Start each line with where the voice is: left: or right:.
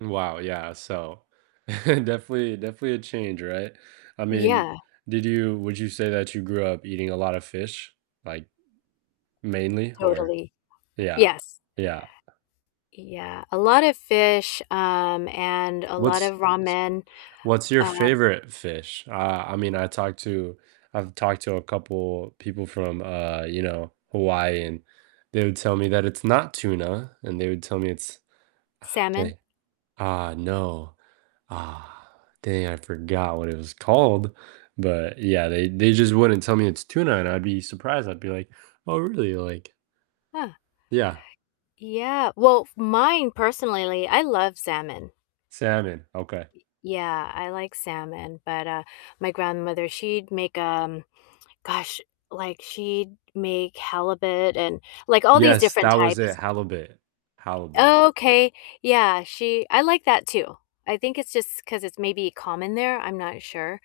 right: Mm, wow, yeah, so, definitely definitely a change, right, I mean,
left: Yeah.
right: did you would you say that you grew up eating a lot of fish, like, mainly or
left: Totally,
right: yeah,
left: yes.
right: yeah.
left: Yeah, a lot of fish, um, and a lot
right: What's
left: of
right: s
left: ramen,
right: what's your
left: um
right: favorite fish? Uh, I mean, I talked to I've talked to a couple people from, uh, you know, Hawaii, and they would tell me that it's not tuna, and they would tell me it's ah,
left: Salmon.
right: dang. Ah, no. Ah, dang, I forgot what it was called, but yeah, they they just wouldn't tell me it's tuna, and I'd be surprised, I'd be like, "Oh, really?" Like
left: Huh.
right: Yeah.
left: Yeah, well, f mine personally, I love salmon.
right: Salmon, okay.
left: Y yeah, I like salmon, but, uh, my grandmother, she'd make, um gosh, like, she'd make halibut, and, like, all these
right: Yes,
left: different
right: that was it,
left: types.
right: Halibut. Halibut.
left: Okay, yeah, she I like that too, I think it's just 'cause it's maybe common there, I'm not sure,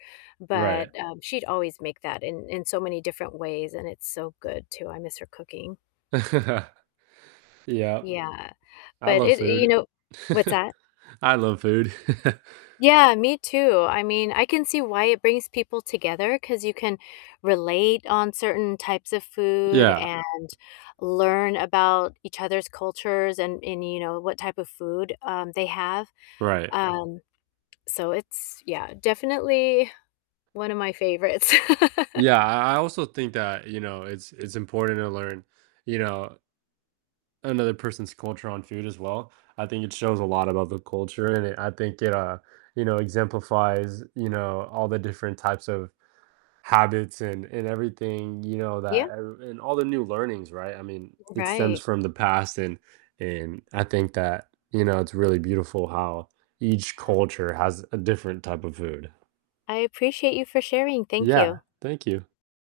right: Right.
left: but, um, she'd always make that in in so many different ways, and it's so good too, I miss her cooking.
right: Yep.
left: Yeah,
right: I
left: but
right: love
left: it and, you
right: food.
left: know what's that?
right: I love food.
left: Yeah, me too, I mean, I can see why it brings people together, 'cause you can relate on certain types of food,
right: Yeah.
left: and learn about each other's cultures, and and, you know, what type of food, um, they have,
right: Right.
left: um, so it's yeah, definitely one of my favorites.
right: Yeah, I I also think that, you know, it's it's important to learn, you know another person's culture on food as well. I think it shows a lot about the culture, and it I think it, uh, you know, exemplifies, you know, all the different types of habits, and and everything, you know,
left: Yeah.
right: that ev and all the new learnings, right, I mean, it stems
left: Right.
right: from the past and and I think that, you know, it's really beautiful how each
left: Yeah.
right: culture has a different type of food.
left: I appreciate you for sharing, thank
right: Yeah,
left: you.
right: thank you.